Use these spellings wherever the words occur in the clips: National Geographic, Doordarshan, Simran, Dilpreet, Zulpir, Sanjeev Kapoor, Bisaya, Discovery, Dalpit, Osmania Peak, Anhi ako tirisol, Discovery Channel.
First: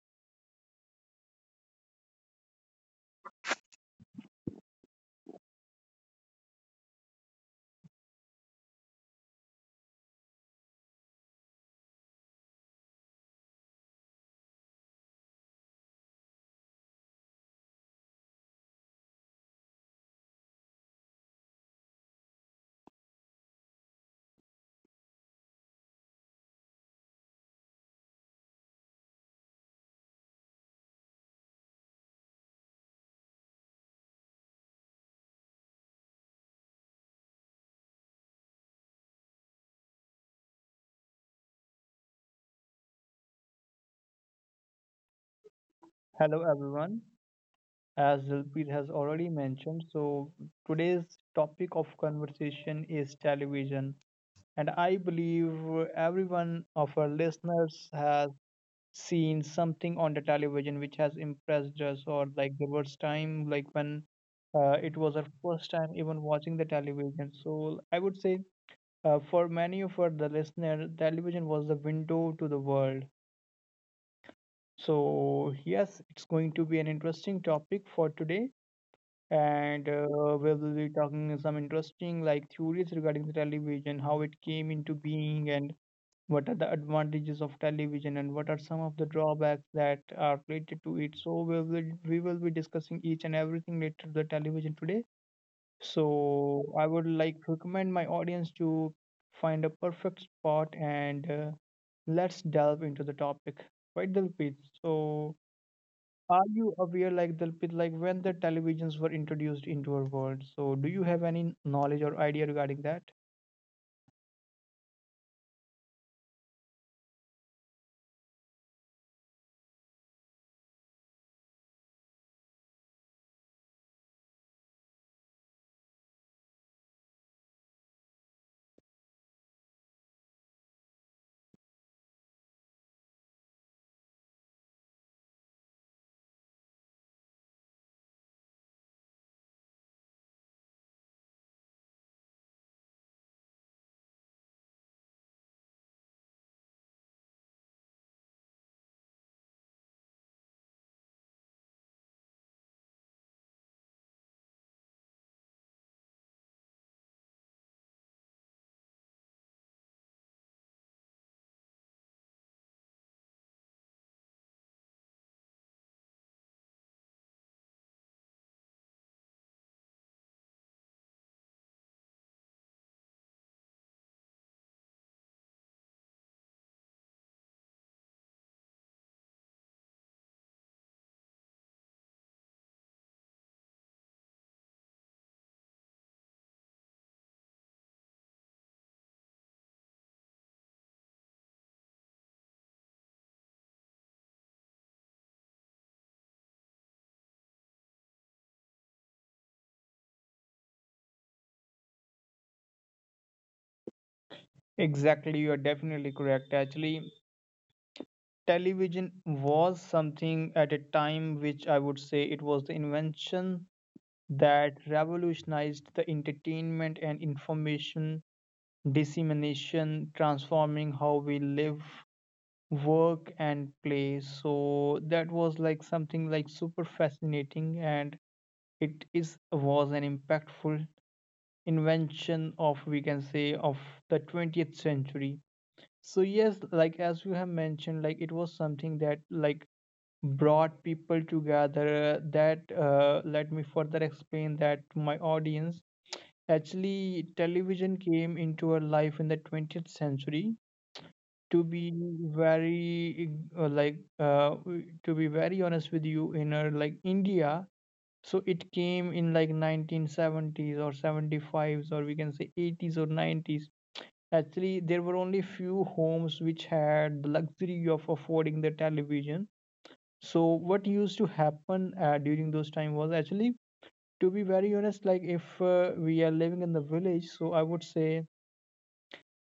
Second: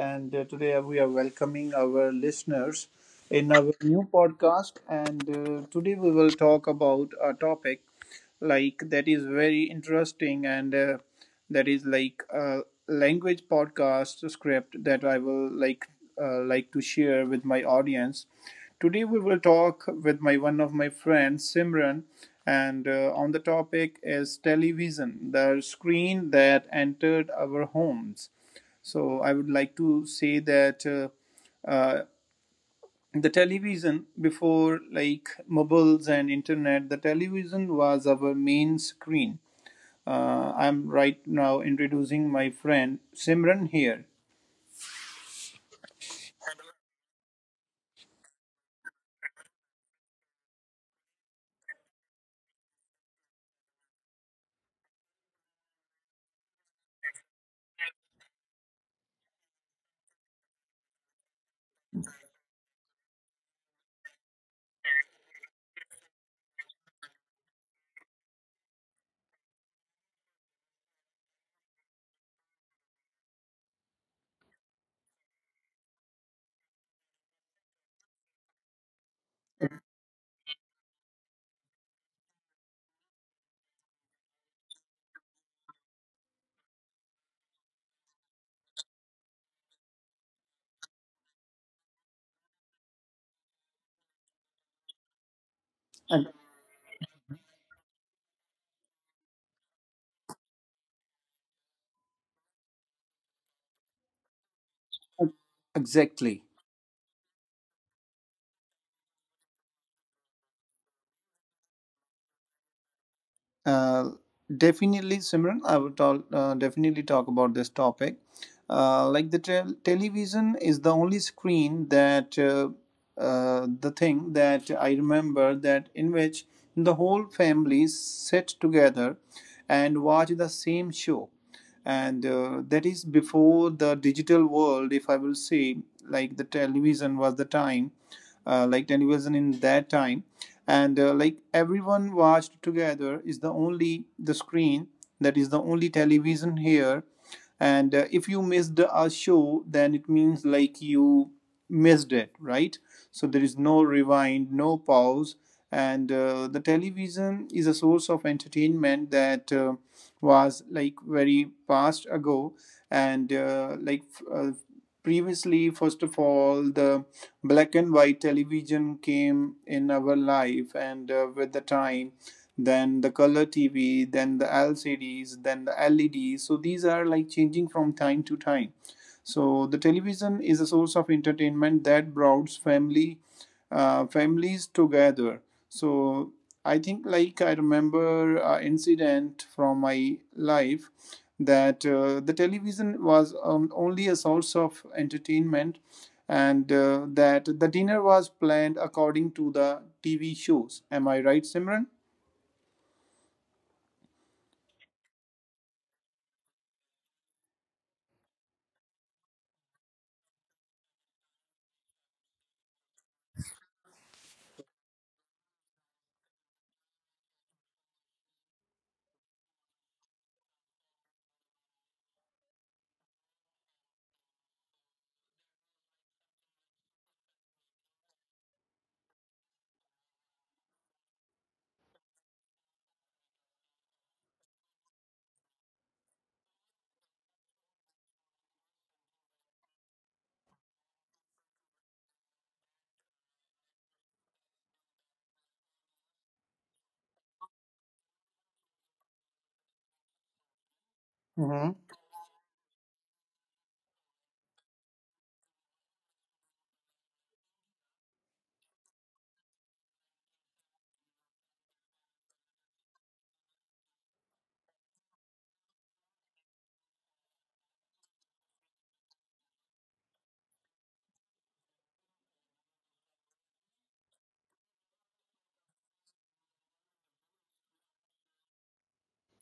And Today we are welcoming our listeners in our new podcast. And Today we will talk about a topic that is very interesting and that is like a language podcast script that I will like to share with my audience. Today we will talk with my one of my friends Simran, and on the topic is television, the screen that entered our homes. So I would like to say that uh, the television before like mobiles and internet, the television was our main screen. I'm right now introducing my friend Simran here. Hello everyone. As Zulpir has already mentioned, so today's topic of conversation is television. And I believe everyone of our listeners has seen something on the television which has impressed us, or like the first time, like when it was our first time even watching the television. So I would say for many of our the listener, television was the window to the world. So yes, it's going to be an interesting topic for today and we'll be talking some interesting like theories regarding the television, how it came into being, and what are the advantages of television, and what are some of the drawbacks that are related to it. So we will be discussing each and everything related to the television today. So I would like to recommend my audience to find a perfect spot and let's delve into the topic. Right, Dilpreet? So are Exactly. you aware, like Dalpit, like when the televisions were introduced into our world? So, do you have any knowledge or idea regarding that? Uh, Definitely, Simran, I would talk, definitely talk about this topic. Like the television is the only screen that the thing that I remember that in which the whole family sit together and watch the same show. And That is before the digital world, if I will say, like the television was the time, like television in that time. And Like everyone watched together is the only the screen, that is the only television here. And If you missed a show, then it means like you missed it, right? So there is no rewind, no pause. And The television is a source of entertainment that was like very past ago. And like uh, Previously, first of all, the black and white television came in our life, and with the time, then the color TV, then the LCDs, then the LEDs. So these are like changing from time to time. So the television is a source of entertainment that brought family families together. So I think like I remember an incident from my life, that the television was only a source of entertainment, and that the dinner was planned according to the TV shows. Am I right, Simran? Exactly, you are definitely correct. Actually, television was something at a time which I would say it was the invention that revolutionized the entertainment and information dissemination, transforming how we live, work, and play. So that was like something like super fascinating and it is was an impactful invention of we can say of the 20th century. So yes, like as you have mentioned, like it was something that like brought people together. That Let me further explain that to my audience. Actually, television came into our life in the 20th century. To Mm-hmm. be very uh, like uh, to be very honest with you, in our like India, so it came in like 1970s or 75s, or we can say 80s or 90s. Actually, there were only few homes which had the luxury of affording the television. So what used to happen during those time was, actually, to be very honest, like if we are living in the village, so I would say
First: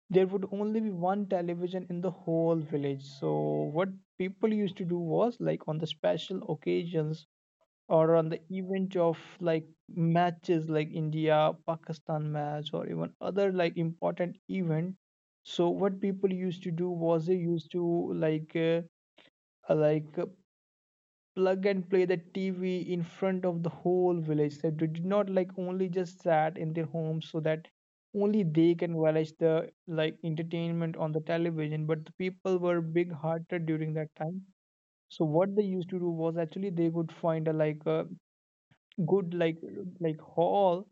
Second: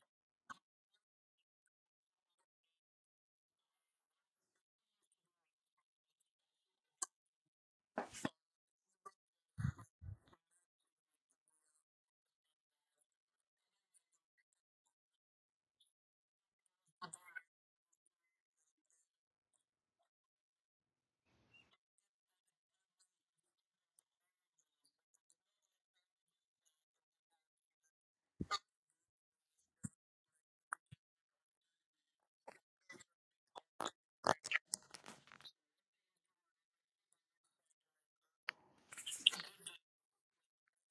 there would only be one television in the whole village. So what people used to do was like on the special occasions or on the event of like matches like India Pakistan match, or even other like important event. So what people used to do was they used to like uh, like uh, plug and play the TV in front of the whole village, so they did not like only just sat in their homes so that only they can watch the like entertainment on the television. But the people were big hearted during that time. So what they used to do was actually they would find a like a good like hall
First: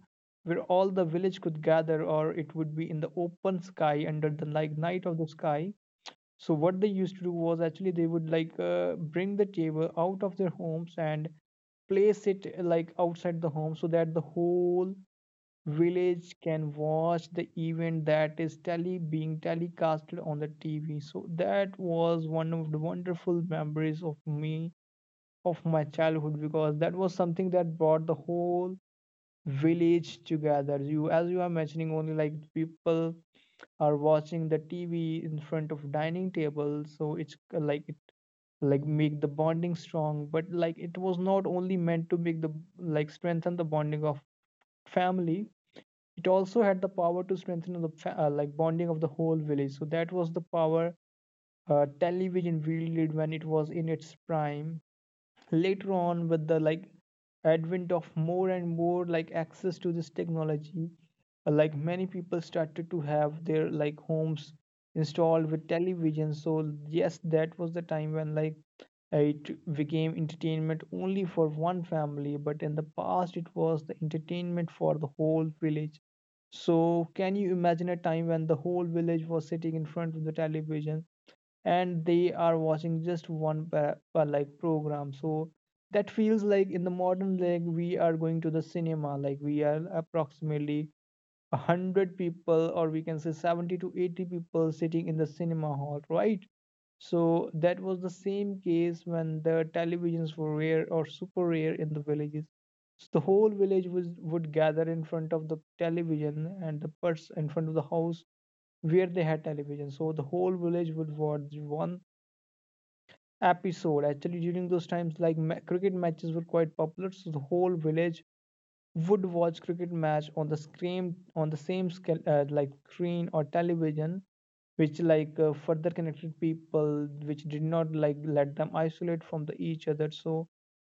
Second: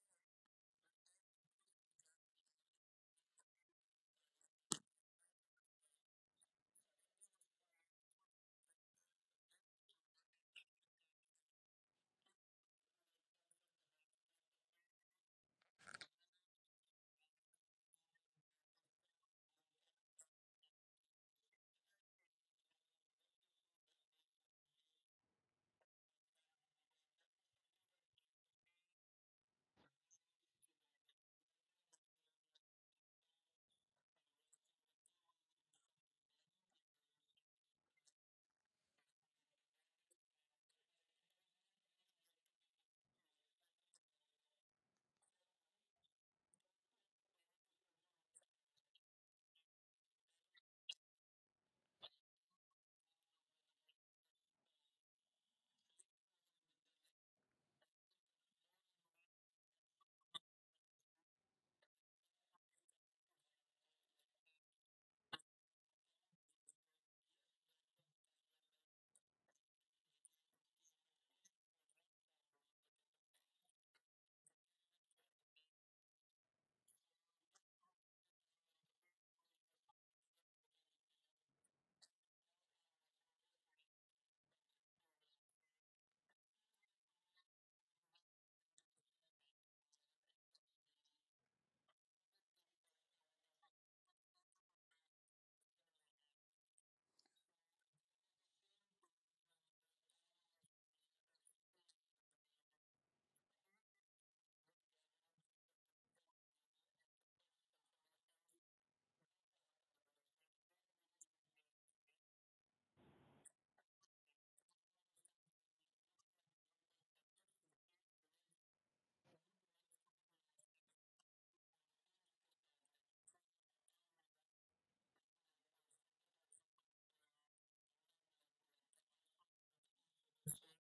where all the village could gather, or it would be in the open sky under the like night of the sky. So what they used to do was actually they would like bring the table out of their homes and place it like outside the home, so that the whole village can watch the event that is tele being telecasted on the TV. So that was one of the wonderful memories of me, of my childhood, because that was something that brought the whole village together. You, as you are mentioning, only like people are watching the TV in front of dining table, so it's like it like make the bonding strong, but like it was not only meant to make the like strengthen the bonding of family. It also had the power to strengthen the like bonding of the whole village. So that was the power television wielded when it was in its prime. Later on, with the like advent of more and more like access to this technology, like many people started to have their like homes installed with television. So yes, that was the time when like it became entertainment only for one family, but in the past it was the entertainment for the whole village. So can you imagine a time when the whole village was sitting in front of the television and they are watching just one like program? So that feels like in the modern, like we are going to the cinema, like we are approximately 100 people, or we can say 70 to 80 people sitting in the cinema hall, right? So that was the same case when the televisions were rare or super rare in the villages. So the whole village would gather in front of the television and the pers in front of the house where they had television. So the whole village would watch one episode. Actually, during those times, like cricket matches were quite popular, so the whole village would watch cricket match on the screen, on the same scale like screen or television, which like further connected people, which did not like let them isolate from the each other. So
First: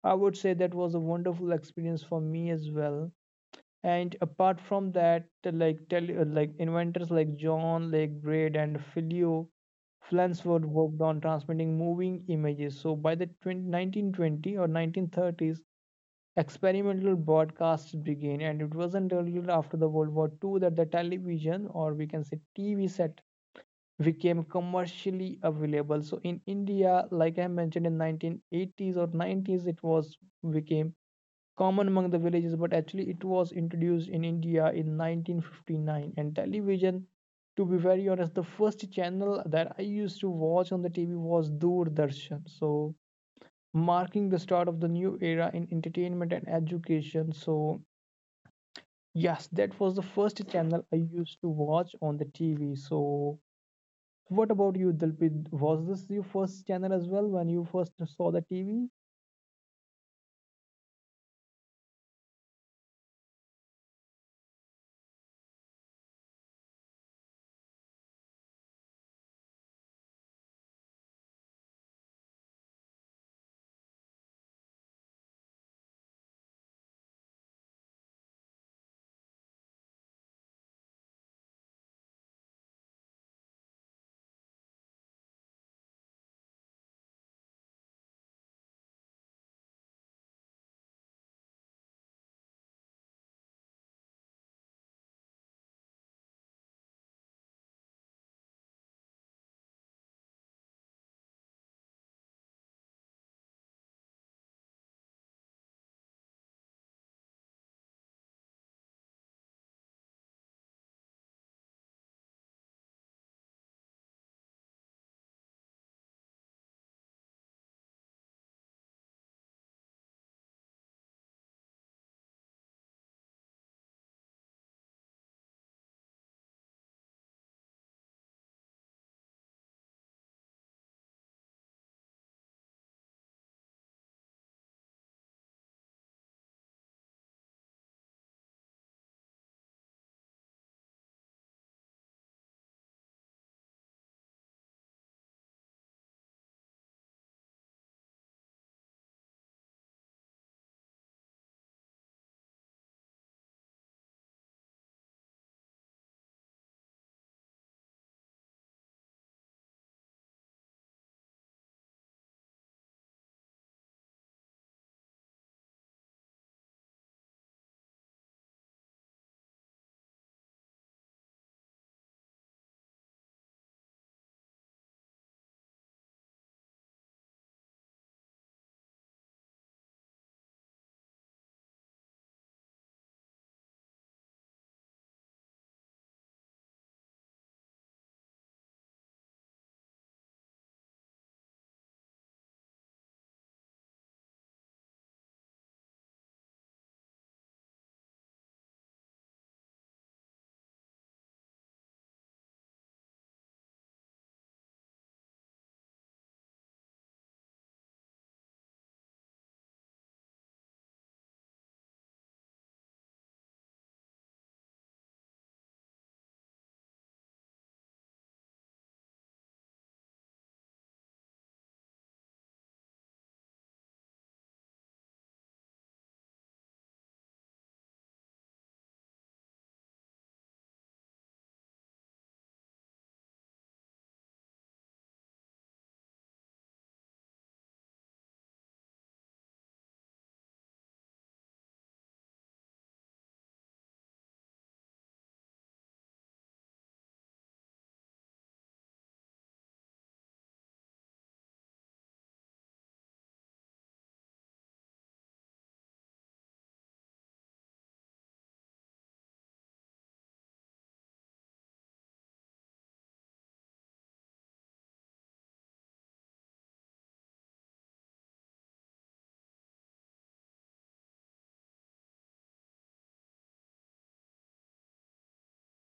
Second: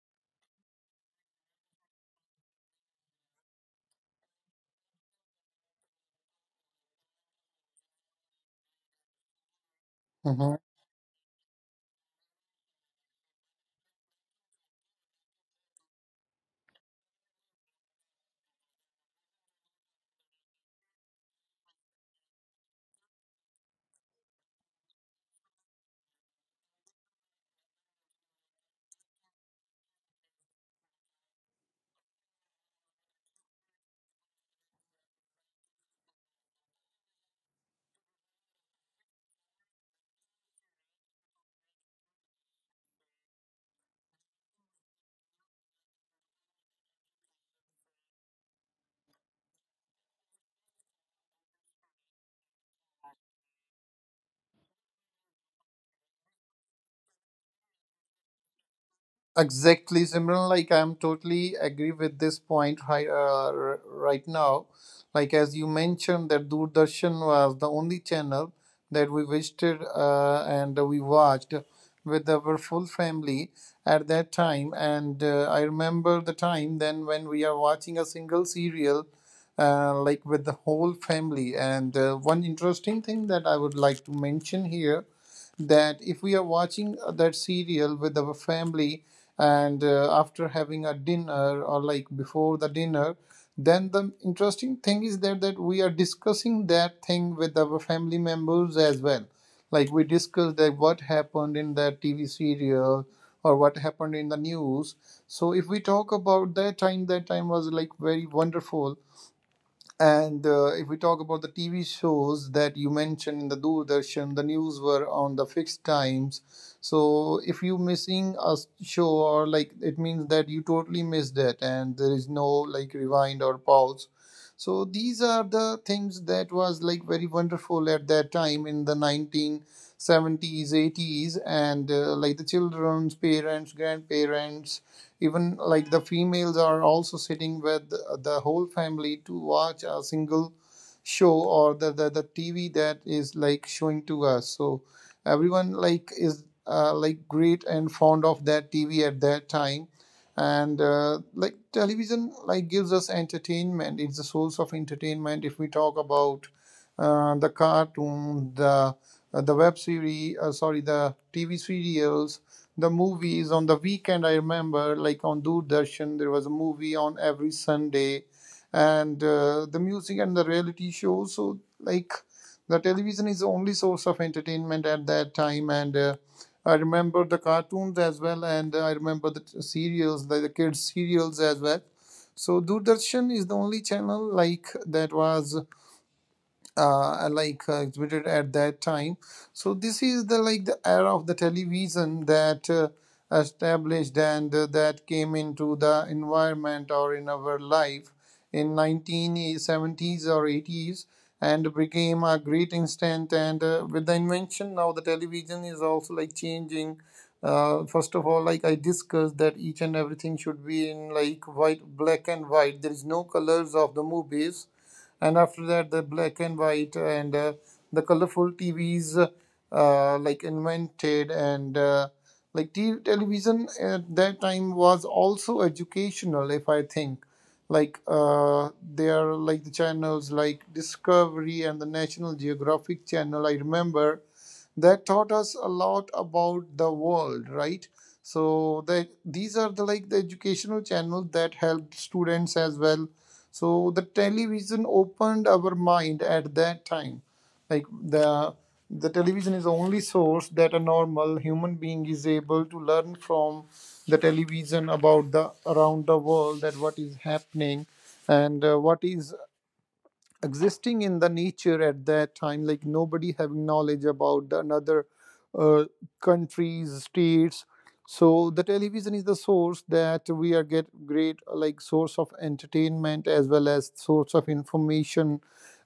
I would say that was a wonderful experience for me as well. And apart from that, like inventors like John, like Braid and Filio Mm-hmm. Flansford, worked on transmitting moving images. So by the 1920 or 1930s, experimental broadcasts began, and it wasn't until after the World War II that the television, or we can say TV set, became commercially available. So in India, like I mentioned, in 1980s or 90s, it was became common among the villages, but actually it was introduced in India in 1959. And television, to be very honest, the first channel that I used to watch on the TV was Doordarshan. So, marking the start of the new era in entertainment and education. So, yes, that was the first channel I used to watch on the TV. So, what about you, Dilpit? Was this your first channel as well when you first saw the TV? Exactly, Simran. Like I'm totally agree with this point right, right now. Like as you mentioned, that Doordarshan was the only channel that we visited and we watched with our full family at that time. And I remember the time then when we are watching a single serial, like with the whole family. And One interesting thing that I would like to mention here, that if we are watching that serial with our family, and after having a dinner or like before the dinner, then the interesting thing is that that we are discussing that thing with our family members as well. Like we discuss that what happened in that TV serial or what happened in the news. So if we talk about that time, that time was like very wonderful. And If we talk about the TV shows that you mentioned in the Doordarshan, the news were on the fixed times. So if you missing a show, or like it means that you totally missed it, and there is no like rewind or pause. So these are the things that was like very wonderful at that time in the 1970s, 80s, and like the children's parents, grandparents, even like the females are also sitting with the whole family to watch a single show or the, the TV that is like showing to us. So everyone like is like great and fond of that TV at that time. And Like television like gives us entertainment, it's the source of entertainment. If we talk about the cartoon, the web series, sorry, the TV serials, the movies on the weekend. I remember, like on Doordarshan, there was a movie on every Sunday, and the music and the reality shows. So, like, the television is the only source of entertainment at that time. And I remember the cartoons as well, and I remember the serials, the kids' serials as well. So, Doordarshan is the only channel like that was exhibited at that time. So this is the like the era of the television that established, and that came into the environment or in our life in 1970s or 80s, and became a great instant. And With the invention, now the television is also like changing. First of all, like I discussed, that each and everything should be in like white, black and white, there is no colors of the movies. And after that, the black and white, and the colorful TVs like invented. And Like t- television at that time was also educational, if I think. There are like the channels like Discovery and the National Geographic channel, I remember, that taught us a lot about the world, right? So that these are the like the educational channels that helped students as well. So the television opened our mind at that time. Like the television is the only source that a normal human being is able to learn from the television about the around the world, that what is happening, and what is existing in the nature at that time. Like nobody having knowledge about the another uh, countries, states. So the television is the source that we are get great like source of entertainment as well as source of information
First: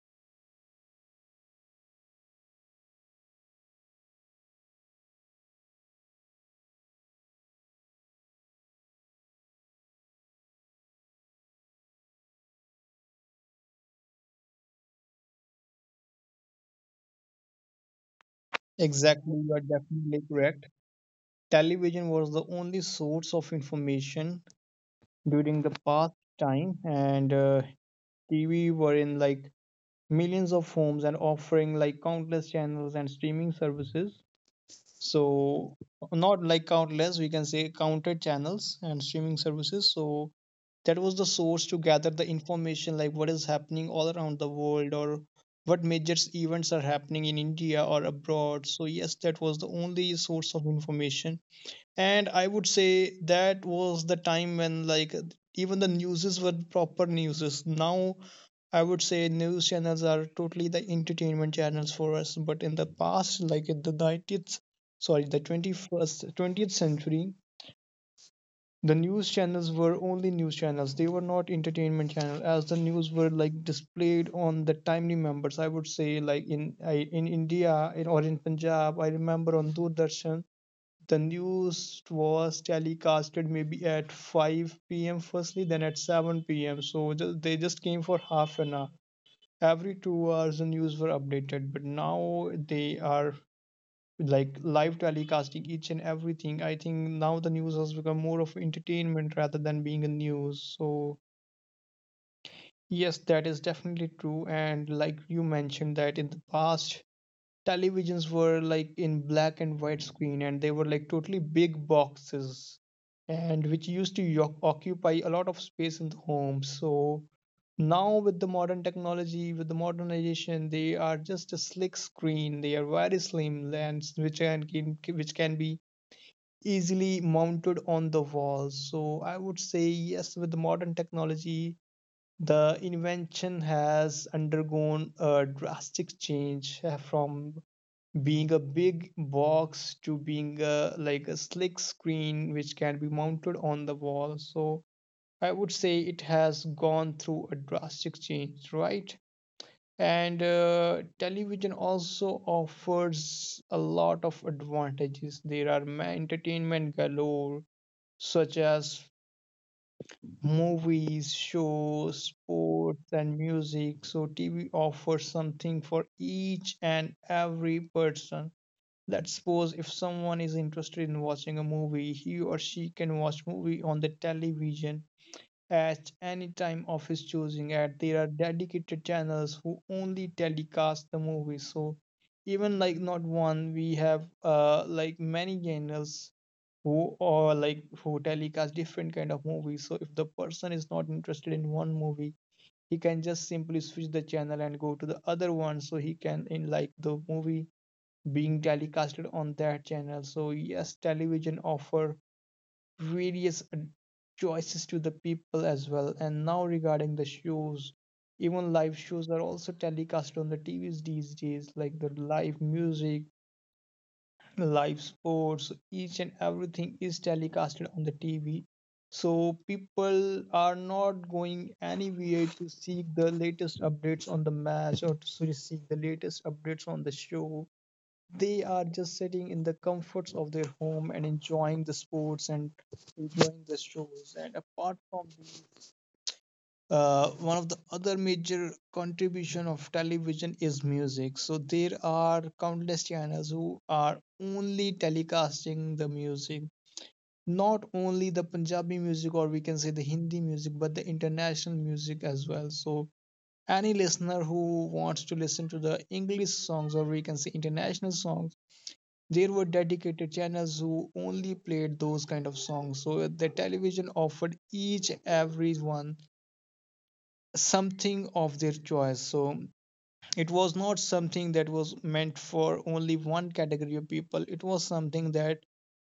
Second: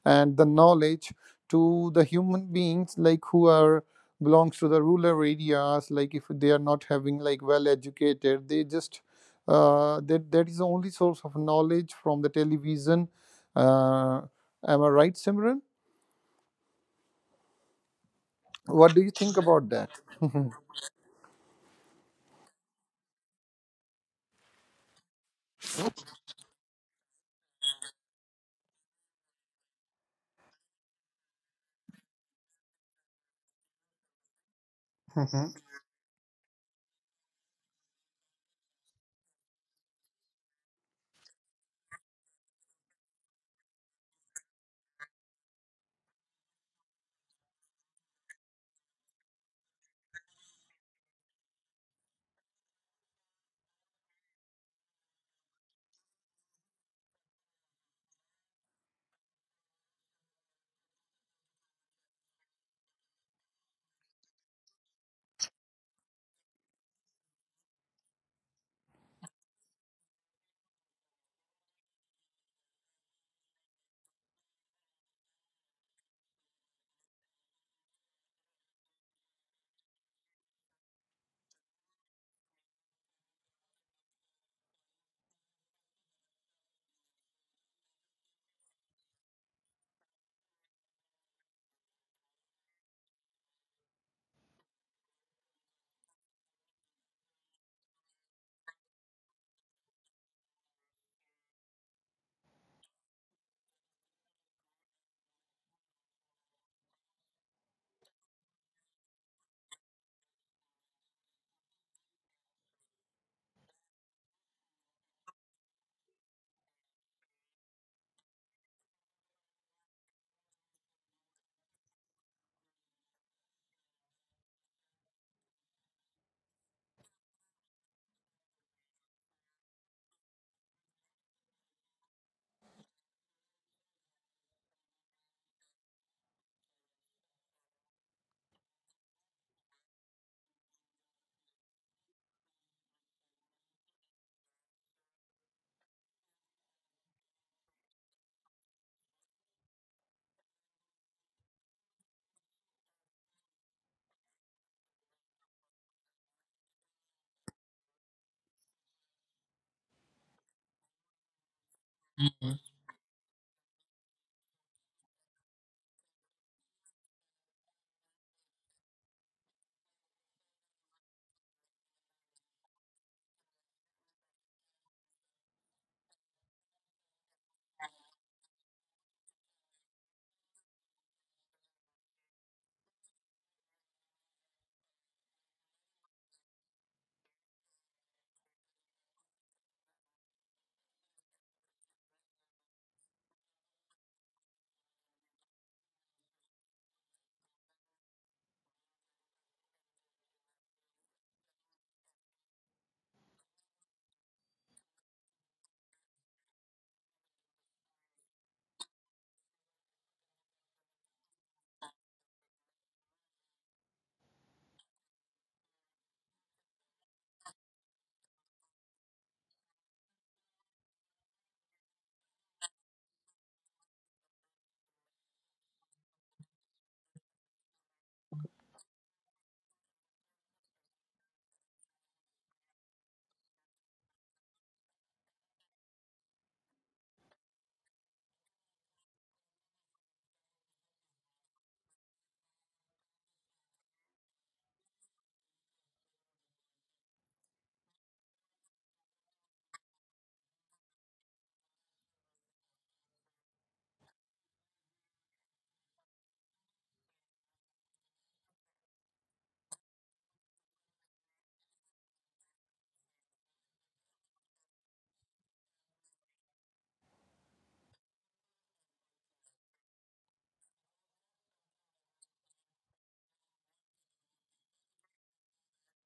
and the knowledge to the human beings, like who are belongs to the rural areas, like if they are not having like well educated, they just that is the only source of knowledge from the television. uh, Am I right, Simran? What do you think Exactly, you are about that? definitely correct. Television was the only source of information during the past time. And TV were in like millions of homes and offering like countless channels and streaming services. So not like countless, we can say counted channels and streaming services. So that was the source to gather the information, like what is happening all around the world, or what major events are happening in India or abroad. So yes, that was the only source of information. And I would say that was the time when like even the newses were proper newses. Now I would say news channels are totally the entertainment channels for us. But in the past, like in the 19th, sorry, the 21st, 20th century, the news channels were only news channels. They were not entertainment channels, as the news were like displayed on the timely members. I would say like in I, in India in, or in Punjab, I remember on Doordarshan, the news was telecasted maybe at 5 p.m. firstly, then at 7 p.m. So they just came for half an hour. Every 2 hours, the news were updated, but now they are like live telecasting each and everything. I think now the news has become more of entertainment rather than being a news. So yes, that is definitely true. And like you mentioned, that in the past, televisions were like in black and white screen and they were like totally big boxes, and which used to occupy a lot of space in the home. So now with the modern technology, with the modernization, they are just a slick screen, they are very slim lens which which can be easily mounted on the wall. So I would say yes, with the modern technology, the invention has undergone a drastic change from being a big box to being a like a slick screen which can be mounted on the wall. So I would say it has gone through a drastic change, right? And television also offers a lot of advantages. There are entertainment galore, such as movies, shows, sports and music. So TV offers something for each and every person. Let's suppose if someone is interested in watching a movie, he or she can watch movie on the television at any time of his choosing. And there are dedicated channels who only telecast the movie. So even like not one, we have like many channels who or like who telecast different kind of movies. So if the person is not interested in one movie, he can just simply switch the channel and go to the other one, so he can in like the movie being telecasted on that channel. So yes, television offer various choices to the people as well. And now regarding the shows, even live shows are also telecast on the TVs these days, like the live music, live sports, each and everything is telecasted on the TV. So people are not going anywhere to seek the latest updates on the match or to seek the latest updates on the show, they are just sitting in the comforts of their home and enjoying the sports and enjoying the shows. And apart from these, one of the other major contribution of television is music. So there are countless channels who are only telecasting the music. Not only the Punjabi music, or we can say the Hindi music, but the international music as well. So, any listener who wants to listen to the English songs, or we can say international songs, there were dedicated channels who only played those kind of songs. So the television offered each and every one something of their choice. So it was not something that was meant for only one category of people, it was something that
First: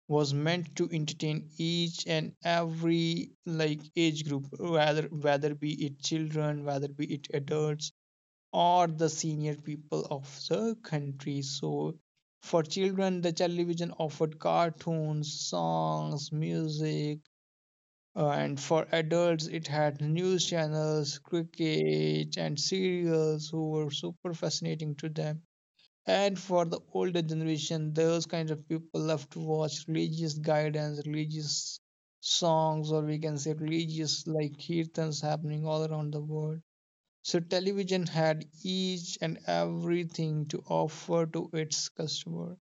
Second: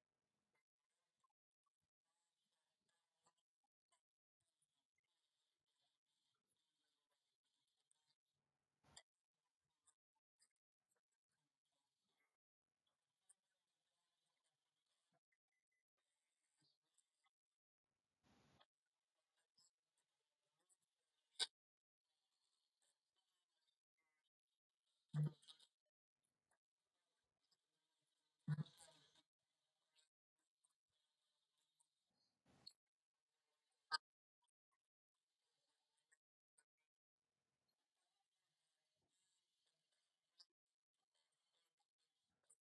was meant to entertain each and every like age group, whether be it children, whether be it adults, or the senior people of the country. So, for children, the television offered cartoons, songs, music, and for adults, it had news channels, cricket, and serials who were super fascinating to them. And for the older generation, those kinds of people love to watch religious guidance, religious songs, or we can say religious like kirtans happening all around the world. So television had each and everything to offer to its customer.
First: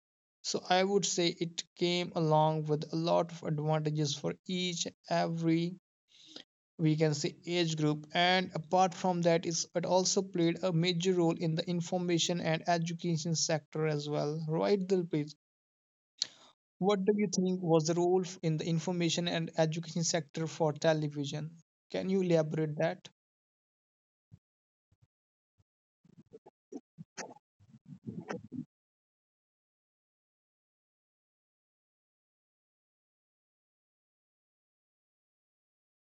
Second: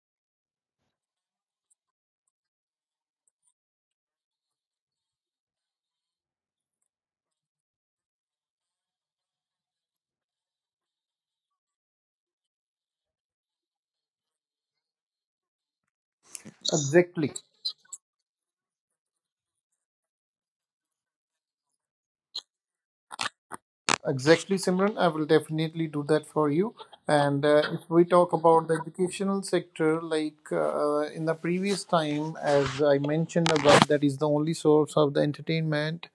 So I would say it came along with a lot of advantages for each and every, we can say, age group. And apart from that is it also played a major role in the information and education sector as well, right Dilpreet? What do you Exactly, think was the role in the information and education sector for television? Can you elaborate that? exactly, Simran. I will definitely do that for you. And If we talk about the educational sector, in the previous time, as I mentioned, about that is the only source of the entertainment,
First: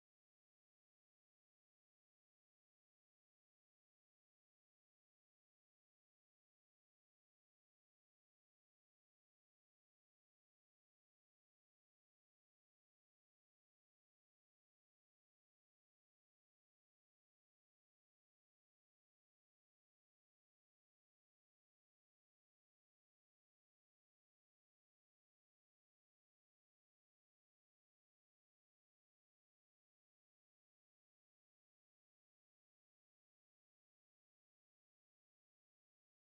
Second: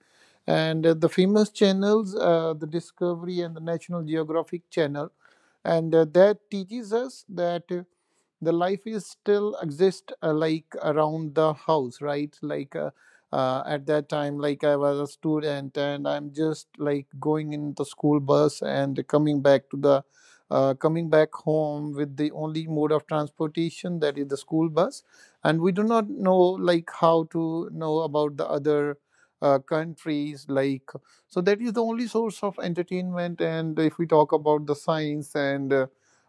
and the famous channels, the Discovery and the National Geographic channel, and that teaches us that. The life is still exist like around the house, right? At that time, like I was a student and I'm just like going in the school bus and coming back to the, coming back home, with the only mode of transportation that is the school bus. And we do not know like how to know about the other countries like. So that is the only source of entertainment. And if we talk about the science, and uh,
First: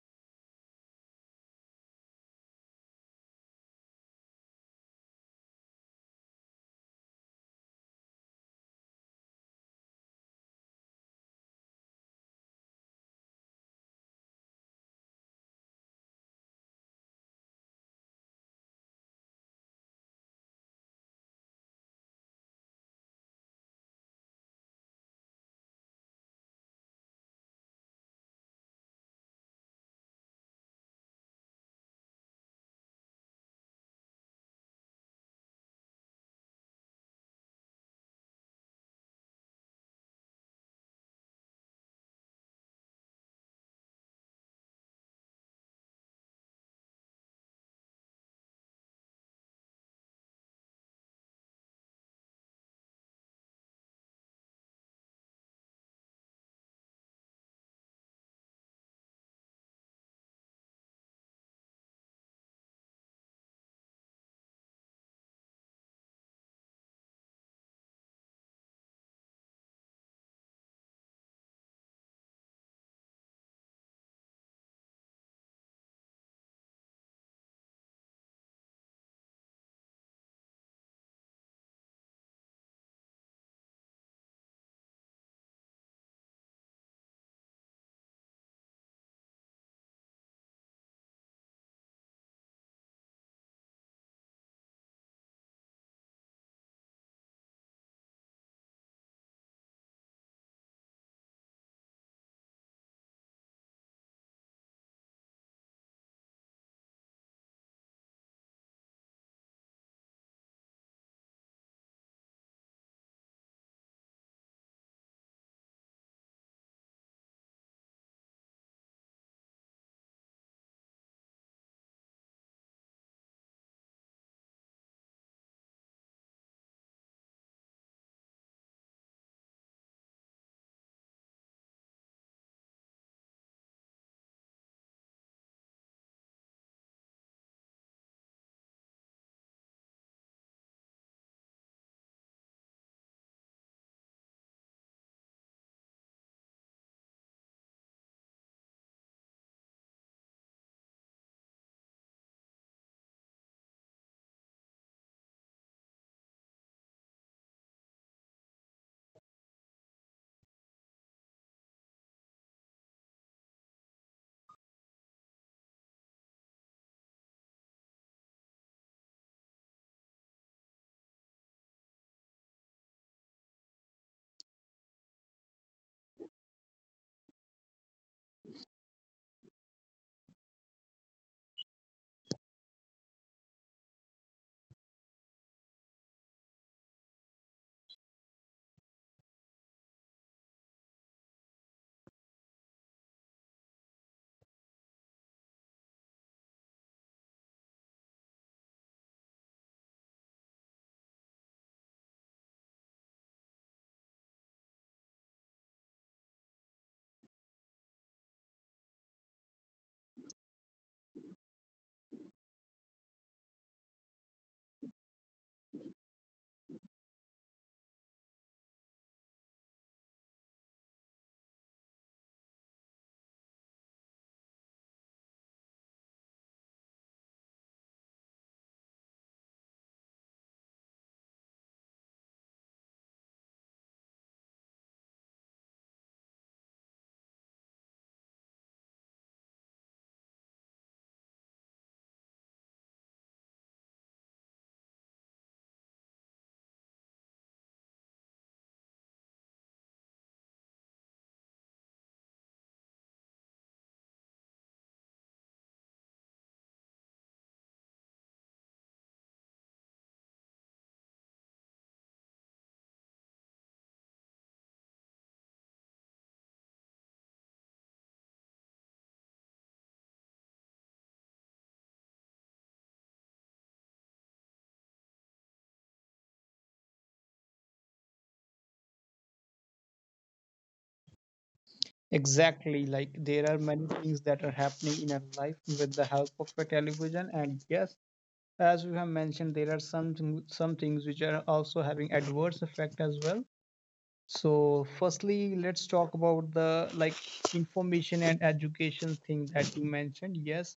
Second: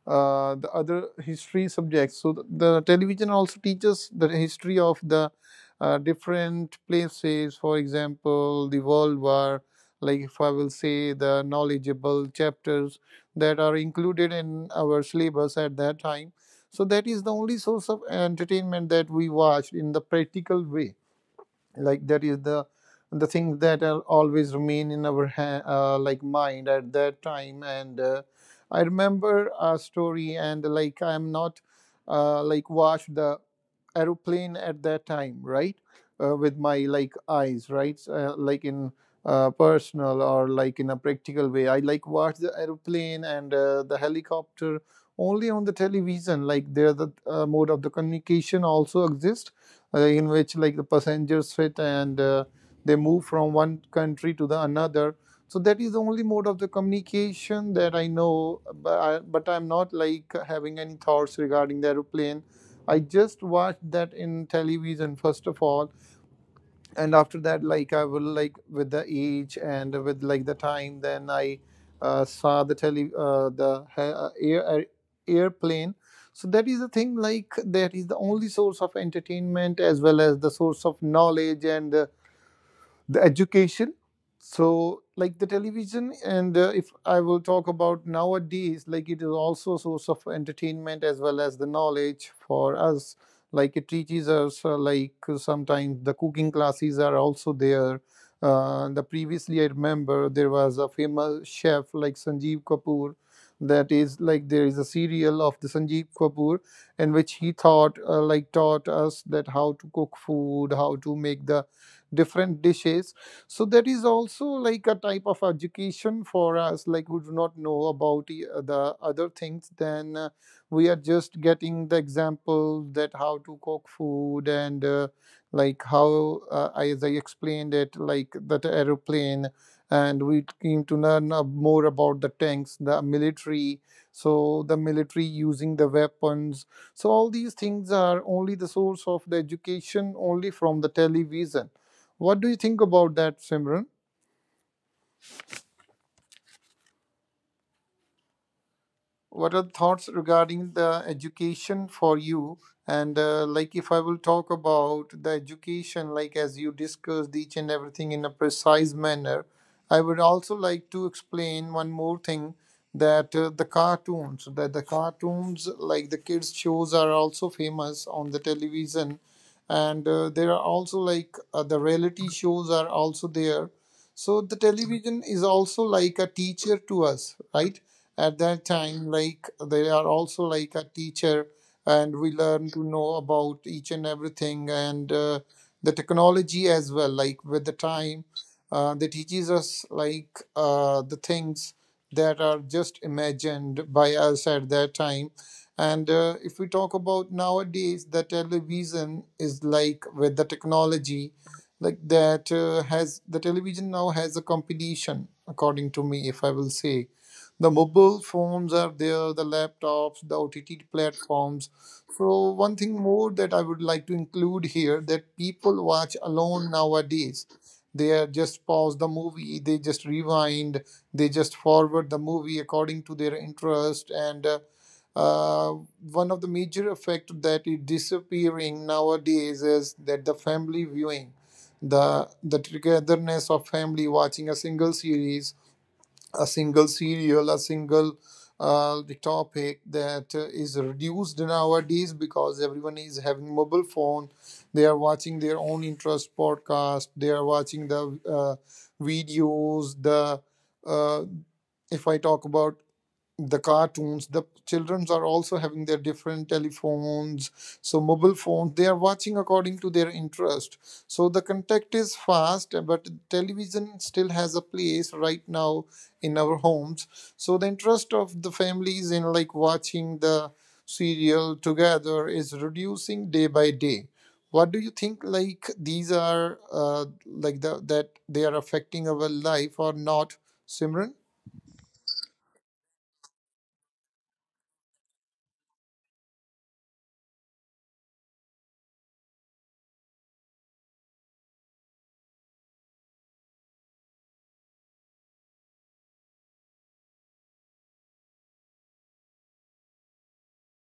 uh, the other history subjects. So the television also teaches the history of the different places. For example, the World War, like if I will say the knowledgeable chapters that are included in our syllabus at that time. So that is the only source of entertainment that we watched in the practical way. Like that is the thing that are always remain in our like mind at that time. And I remember a story. And like I'm not like watched the aeroplane at that time, right? With my like eyes, right? Like in Personal or like in a practical way, I like watch the aeroplane and the helicopter only on the television. Like there, the mode of the communication also exists, in which like the passengers fit, and they move from one country to the another. So that is the only mode of the communication that I know. But, but I'm not like having any thoughts regarding the aeroplane. I just watched that in television first of all. And after that, like I will like with the age and with like the time, then I saw the tele the air air- airplane. So that is the thing. Like that is the only source of entertainment as well as the source of knowledge and the education. So like the television. And If I will talk about nowadays, like it is also a source of entertainment as well as the knowledge for us. Like it teaches us, sometimes the cooking classes are also there. The previously, I remember there was a famous chef like Sanjeev Kapoor. That is like there is a serial of the Sanjeev Kapoor in which he thought, taught us that how to cook food, how to make the different dishes. So that is also like a type of education for us, like who do not know about the other things. Then We are just getting the example that how to cook food. And uh, like how uh, as I explained it, like that aeroplane, and we came to learn more about the tanks, the military. So the military using the weapons. So all these things are only the source of the education only from the television. What do you think about that, Simran? What are thoughts regarding the education for you? And like if I will talk about the education, like as you discussed each and everything in a precise manner, I would also like to explain one more thing, that the cartoons, that the cartoons like the kids shows are also famous on the television. And there are also the reality shows are also there. So the television is also like a teacher to us, right? At that time, like they are also like a teacher, and we learn to know about each and everything and The technology as well, like with the time, they teaches us the things that are just imagined by us at that time. And if we talk about nowadays, the television is like with the technology, like that has the television, now has a competition, according to me, if I will say. The mobile phones are there, the laptops, the OTT platforms. So, one thing more that I would like to include here, that people watch alone nowadays. They are just pause the movie, they just rewind, they just forward the movie according to their interest, and uh, one of the major effect that is disappearing nowadays is that the family viewing, the togetherness of family watching a single series, a single serial, a single, the topic that is reduced nowadays because everyone is having mobile phone. They are watching their own interest podcast. They are watching the videos. The uh, if I talk about the cartoons, the children are also having their different telephones, so mobile phones, they are watching according to their interest. So the contact is fast, but television still has a place right now in our homes. So the interest of the families in like watching the serial together is reducing day by day. What do you think, like these are like that they are affecting our life or not, Simran? Exactly, like there are many things that are happening in our life with the help of a television, and yes, as you have mentioned, there are some things which are also having adverse effect as well. So, firstly, let's talk about the like information and education thing that you mentioned. Yes,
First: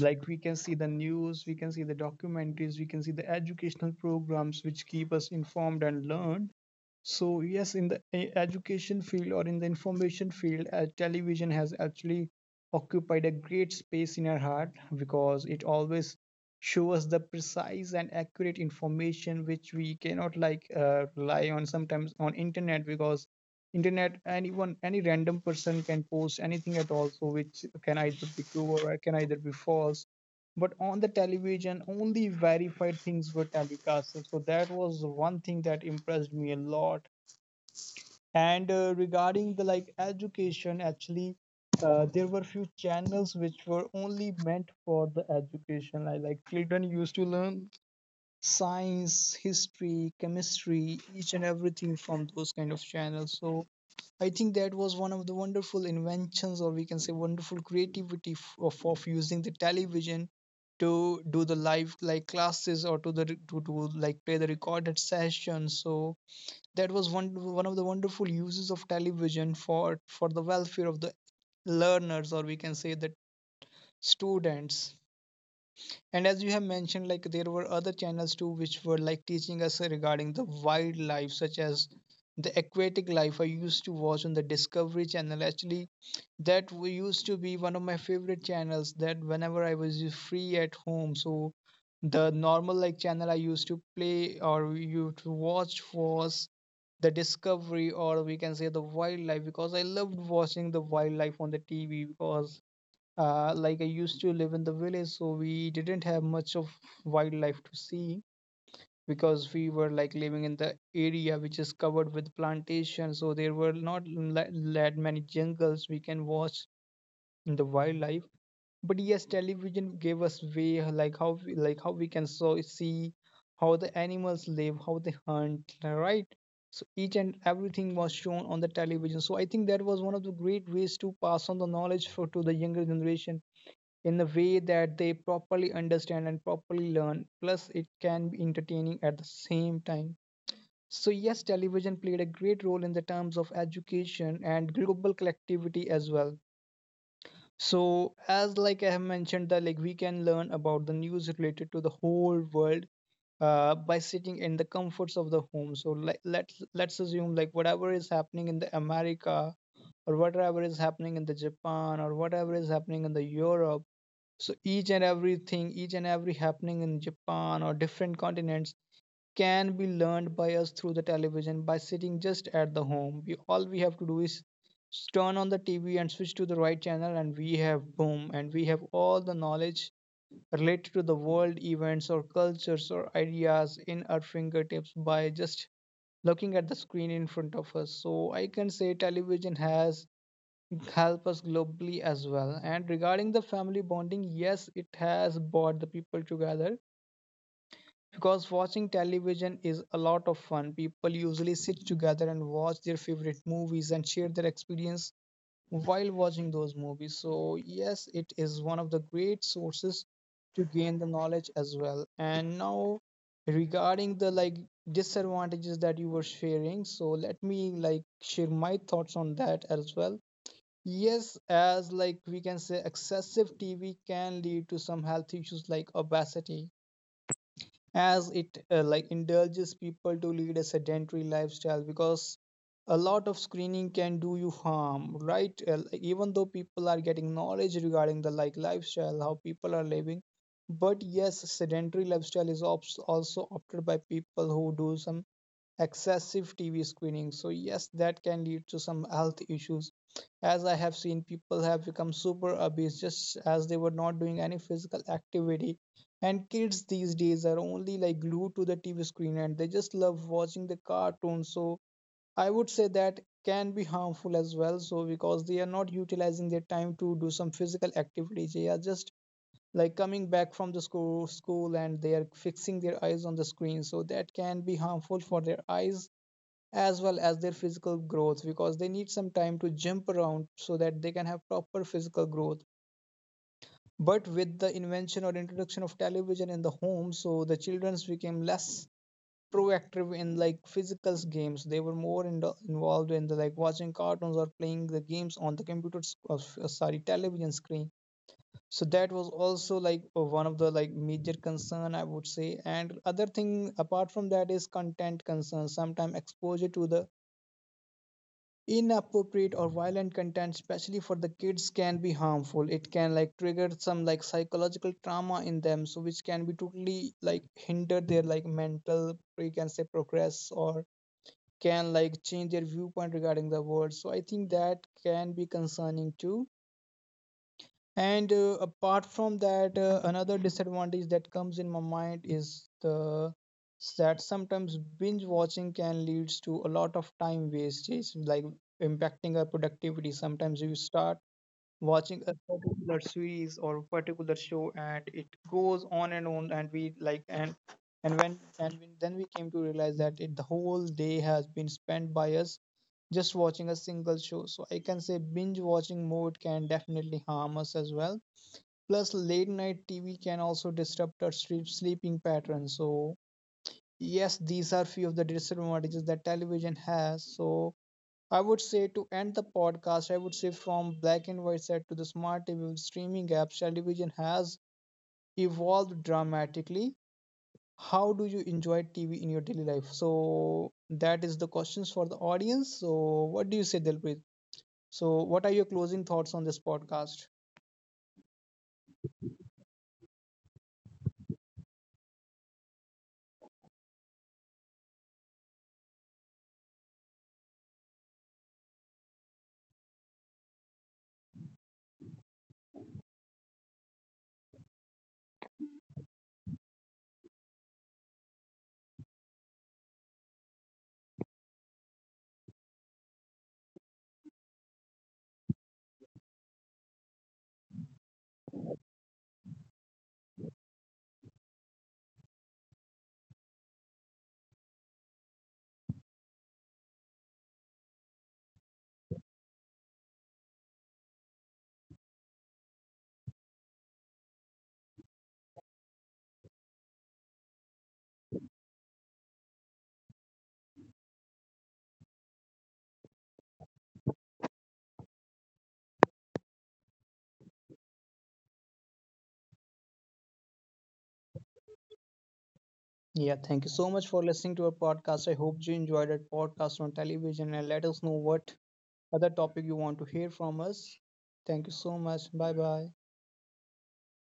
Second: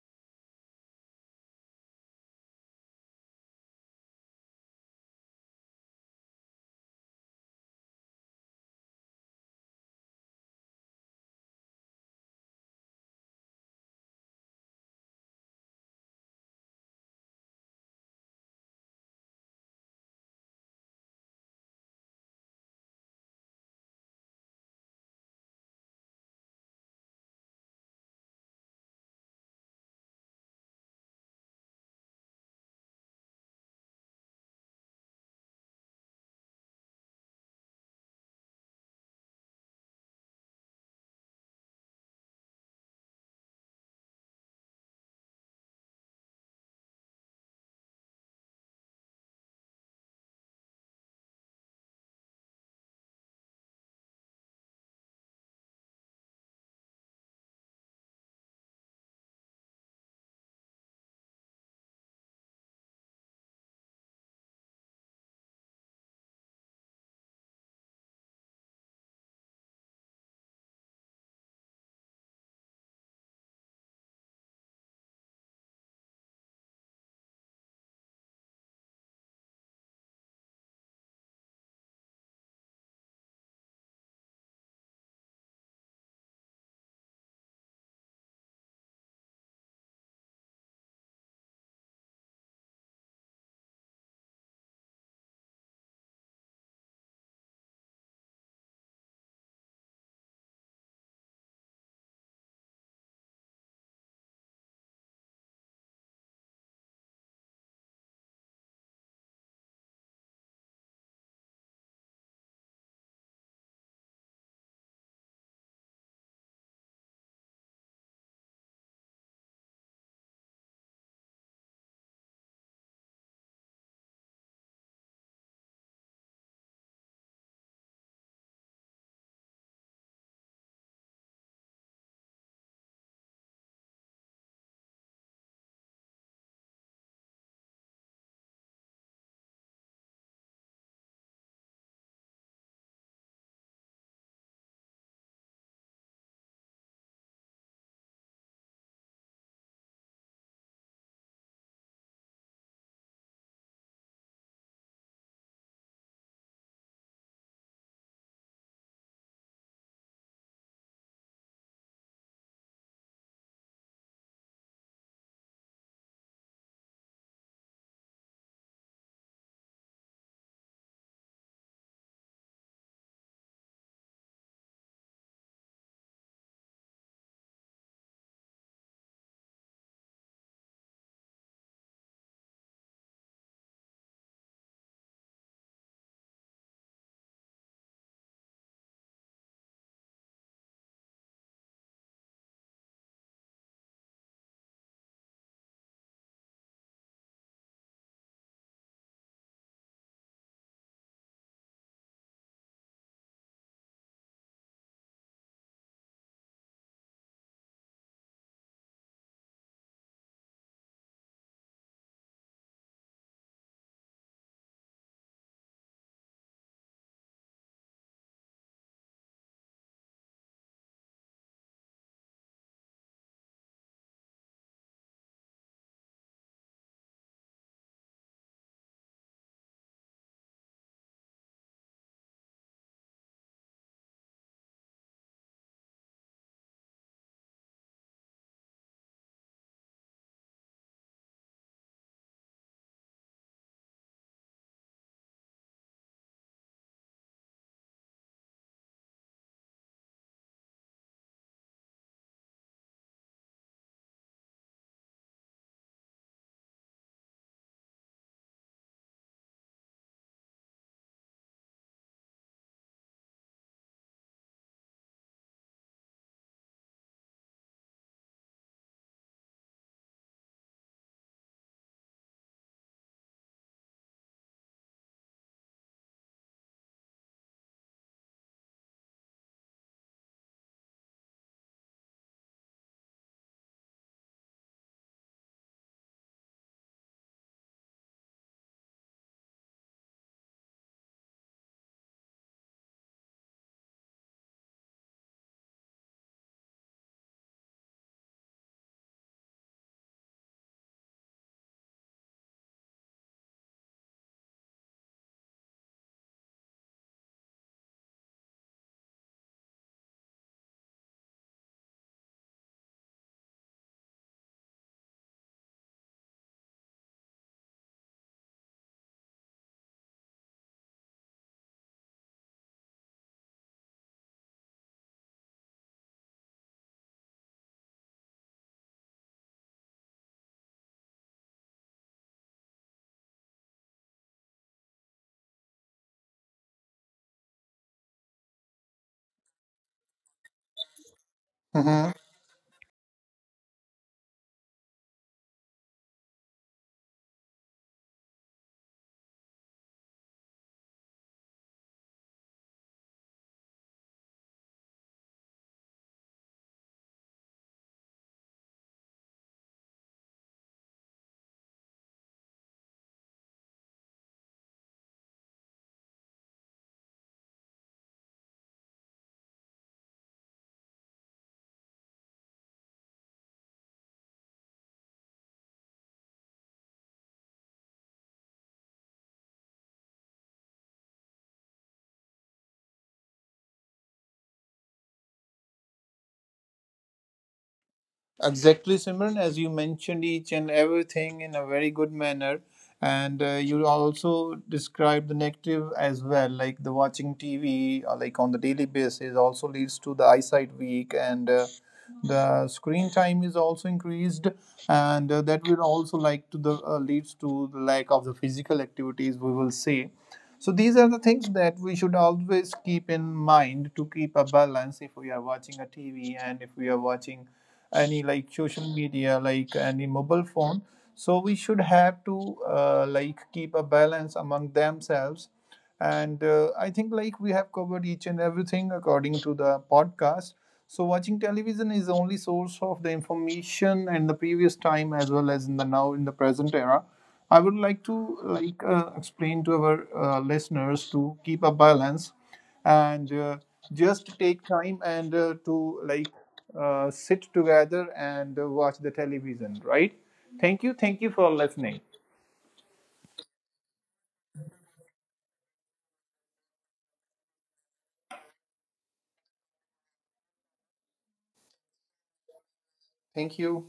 like we can see the news, we can see the documentaries, we can see the educational programs which keep us informed and learned. So yes, in the education field or in the information field, television has actually occupied a great space in our heart because it always shows us the precise and accurate information which we cannot like rely on sometimes on internet, because internet, anyone, any random person can post anything at all, so which can either be true or can either be false. But on the television only verified things were telecasted, so that was one thing that impressed me a lot. And regarding the like education, actually, there were few channels which were only meant for the education. I like children used to learn science, history, chemistry, each and everything from those kind of channels. So I think that was one of the wonderful inventions, or we can say wonderful creativity of using the television to do the live like classes or to do like play the recorded session. So that was one of the wonderful uses of television for the welfare of the learners, or we can say that students. And as you have mentioned, like there were other channels too, which were like teaching us regarding the wildlife, such as the aquatic life. I used to watch on the Discovery Channel. Actually, that used to be one of my favorite channels. That whenever I was free at home, so the normal like channel I used to play or you to watch was the Discovery, or we can say the wildlife, because I loved watching the wildlife on the TV. Because like I used to live in the village, so we didn't have much of wildlife to see, because we were like living in the area which is covered with plantation, so there were not that many jungles we can watch in the wildlife. But yes, television gave us way like how we can so see how the animals live, how they hunt, right? So each and everything was shown on the television. So I think that was one of the great ways to pass on the knowledge for to the younger generation in a way that they properly understand and properly learn, plus it can be entertaining at the same time. So yes, television played a great role in the terms of education and global collectivity as well. So as like I have mentioned that like we can learn about the news related to the whole world by sitting in the comforts of the home. So like let's assume like whatever is happening in the America, or whatever is happening in the Japan, or whatever is happening in the Europe, so each and everything, each and every happening in Japan or different continents, can be learned by us through the television by sitting just at the home. We all we have to do is turn on the TV and switch to the right channel, and we have boom, and we have all the knowledge related to the world events or cultures or ideas in our fingertips by just looking at the screen in front of us. So I can say television has helped us globally as well. And regarding the family bonding, yes, it has brought the people together, because watching television is a lot of fun. People usually sit together and watch their favorite movies and share their experience while watching those movies. So, yes, it is one of the great sources to gain the knowledge as well. And now, regarding the like disadvantages that you were sharing, so let me like share my thoughts on that as well. Yes, as like we can say, excessive TV can lead to some health issues like obesity, as it like indulges people to lead a sedentary lifestyle, because a lot of screening can do you harm, right? Like, even though people are getting knowledge regarding the like lifestyle, how people are living, but yes, sedentary lifestyle is also opted by people who do some excessive TV screening. So, yes, that can lead to some health issues. As I have seen, people have become super obese just as they were not doing any physical activity. And kids these days are only like glued to the TV screen and they just love watching the cartoons. So, I would say that can be harmful as well. So, because they are not utilizing their time to do some physical activity, they are just like coming back from the school and they are fixing their eyes on the screen, so that can be harmful for their eyes as well as their physical growth, because they need some time to jump around so that they can have proper physical growth. But with the invention or introduction of television in the home, so the childrens became less proactive in like physical games, they were more in the, involved in the like watching cartoons or playing the games on the sorry, television screen. So that was also like one of the like major concern, I would say. And other thing apart from that is content concern. Sometimes exposure to the inappropriate or violent content, especially for the kids, can be harmful. It can like trigger some like psychological trauma in them, so which can be totally like hinder their like mental, we can say, progress, or can like change their viewpoint regarding the world. So I think that can be concerning too. And apart from that, another disadvantage that comes in my mind is the that sometimes binge watching can lead to a lot of time wastage, like impacting our productivity. Sometimes you start watching a Mhm. particular series or particular show, and it goes on, and we then we came to realize that it, the whole day has been spent by us just watching a single show. So I can say binge watching mode can definitely harm us as well. Plus, late night TV can also disrupt our sleeping patterns. So, yes, these are few of the disadvantages that television has. So, I would say to end the podcast, I would say from black and white set to the smart TV with streaming apps, television has evolved dramatically. How do you enjoy TV in your daily life? So, that is the questions for the audience. So, what do you say, Dilpreet? So, what are your closing thoughts on this podcast? Exactly, Simran, as you mentioned each and everything in a very good manner, and you also described the negative as well, like the watching TV, like on the daily basis, also leads to the eyesight weak, and the screen time is also increased, and that will also like to the leads to the lack of the physical activities, we will see. So these are the things that we should always keep in mind, to keep a balance if we are watching a TV and if we are watching any like social media, like any mobile phone. So we should have to like keep a balance among themselves. And I think like we have covered each and everything according to the podcast. So watching television is the only source of the information and the previous time, as well as in the now in the present era. I would like to explain to our listeners to keep a balance, and just take time, and to like sit together and watch the television, right? Thank you, thank you for listening. Yeah, thank you so much for listening to our podcast. I hope you enjoyed our podcast on television and let us know what other topic you want to hear from us. Thank you so much. Bye bye. Thank you.